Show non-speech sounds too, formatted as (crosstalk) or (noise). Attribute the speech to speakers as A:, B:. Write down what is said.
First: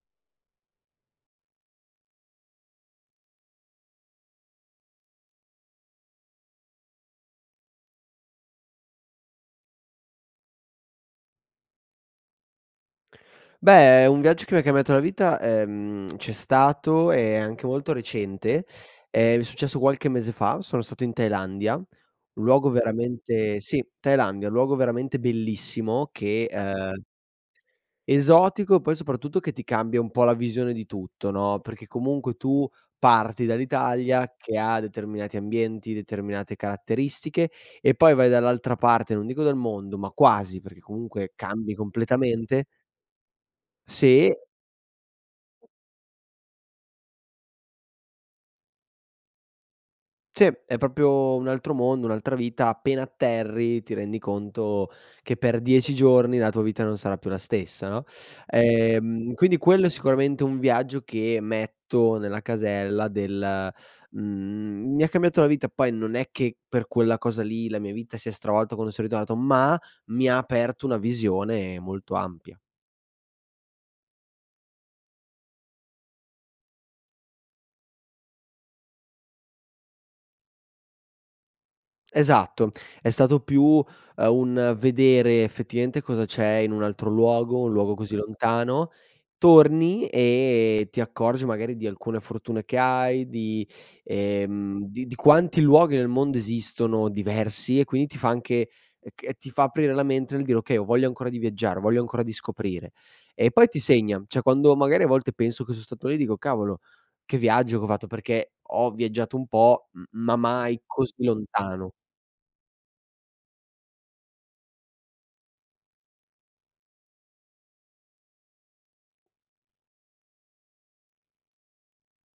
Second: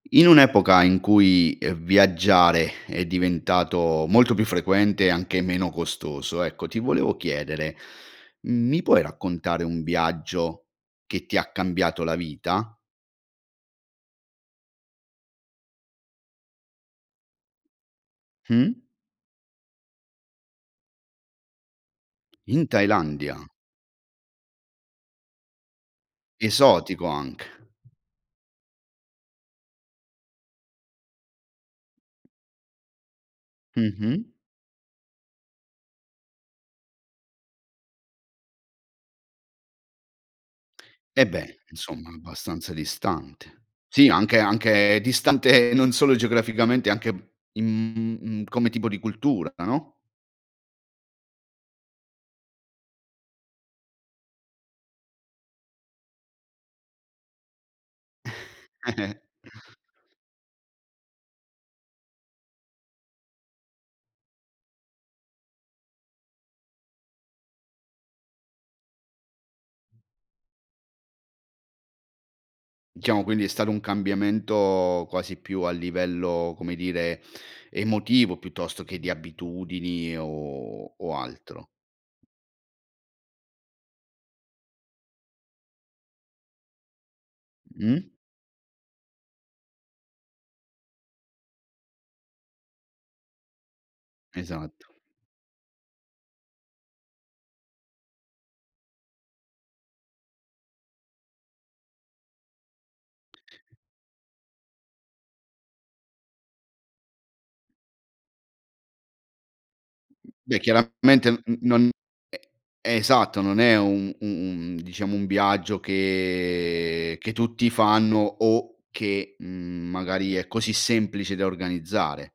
A: In un'epoca in cui, ehm, viaggiare è diventato molto più frequente e anche meno costoso, ecco, ti volevo chiedere, mi puoi raccontare un viaggio che ti ha cambiato la vita?
B: Beh, un viaggio che mi cambiato la vita, ehm, c'è stato e anche molto recente.
A: Mh.
B: È successo qualche mese fa, sono stato in Thailandia, un
A: In
B: luogo
A: Thailandia?
B: veramente sì, Thailandia. Un luogo veramente bellissimo che, uhm
A: Esotico anche.
B: Esotico e poi soprattutto che ti cambia un po' la visione di tutto, no. Perché comunque tu parti
A: Mh-mh.
B: dall'Italia che ha determinati ambienti, determinate caratteristiche e poi vai dall'altra parte, non dico del mondo, ma quasi, perché
A: Eh
B: comunque
A: beh,
B: cambi
A: insomma,
B: completamente.
A: abbastanza distante. Sì,
B: Sì.
A: anche anche distante non solo geograficamente anche m m m come tipo di cultura, no?
B: Sì, è proprio un altro mondo, un'altra vita, appena atterri ti rendi conto che per 10 giorni la tua vita non sarà più la stessa, no.
A: (chuckles)
B: Ehm, quindi quello è sicuramente un viaggio che metto nella casella del mhmm, mi ha cambiato la vita poi non è che per quella cosa lì la mia vita si è stravolta quando sono ritornato, ma mi aperto una visione molto ampia.
A: Diciamo quindi è stato un cambiamento quasi più a livello, come dire, emotivo piuttosto che di abitudini o o altro?
B: Esatto, è stato più, uhm, un vedere effettivamente cosa c'è in un altro luogo, un luogo
A: Mh.
B: così lontano. Torni e ti accorgi magari di alcune fortune che hai, di, ehm,
A: Esatto.
B: di di quanti luoghi nel mondo esistono diversi e quindi ti fa anche e ch ti fa aprire la mente nel dire: "Okay, ho voglia ancora di viaggiare, ho voglia ancora di scoprire". E poi ti segna. Cioè, quando magari a volte penso che son stato lì dico: "Cavolo, che viaggio che ho fatto", perché ho viaggiato un po', m
A: M m
B: ma
A: beh,
B: mai così
A: chiaramente n non
B: lontano.
A: e esatto, non è un u un diciamo un viaggio che che tutti fanno o che, mhmm, magari è così semplice da organizzare.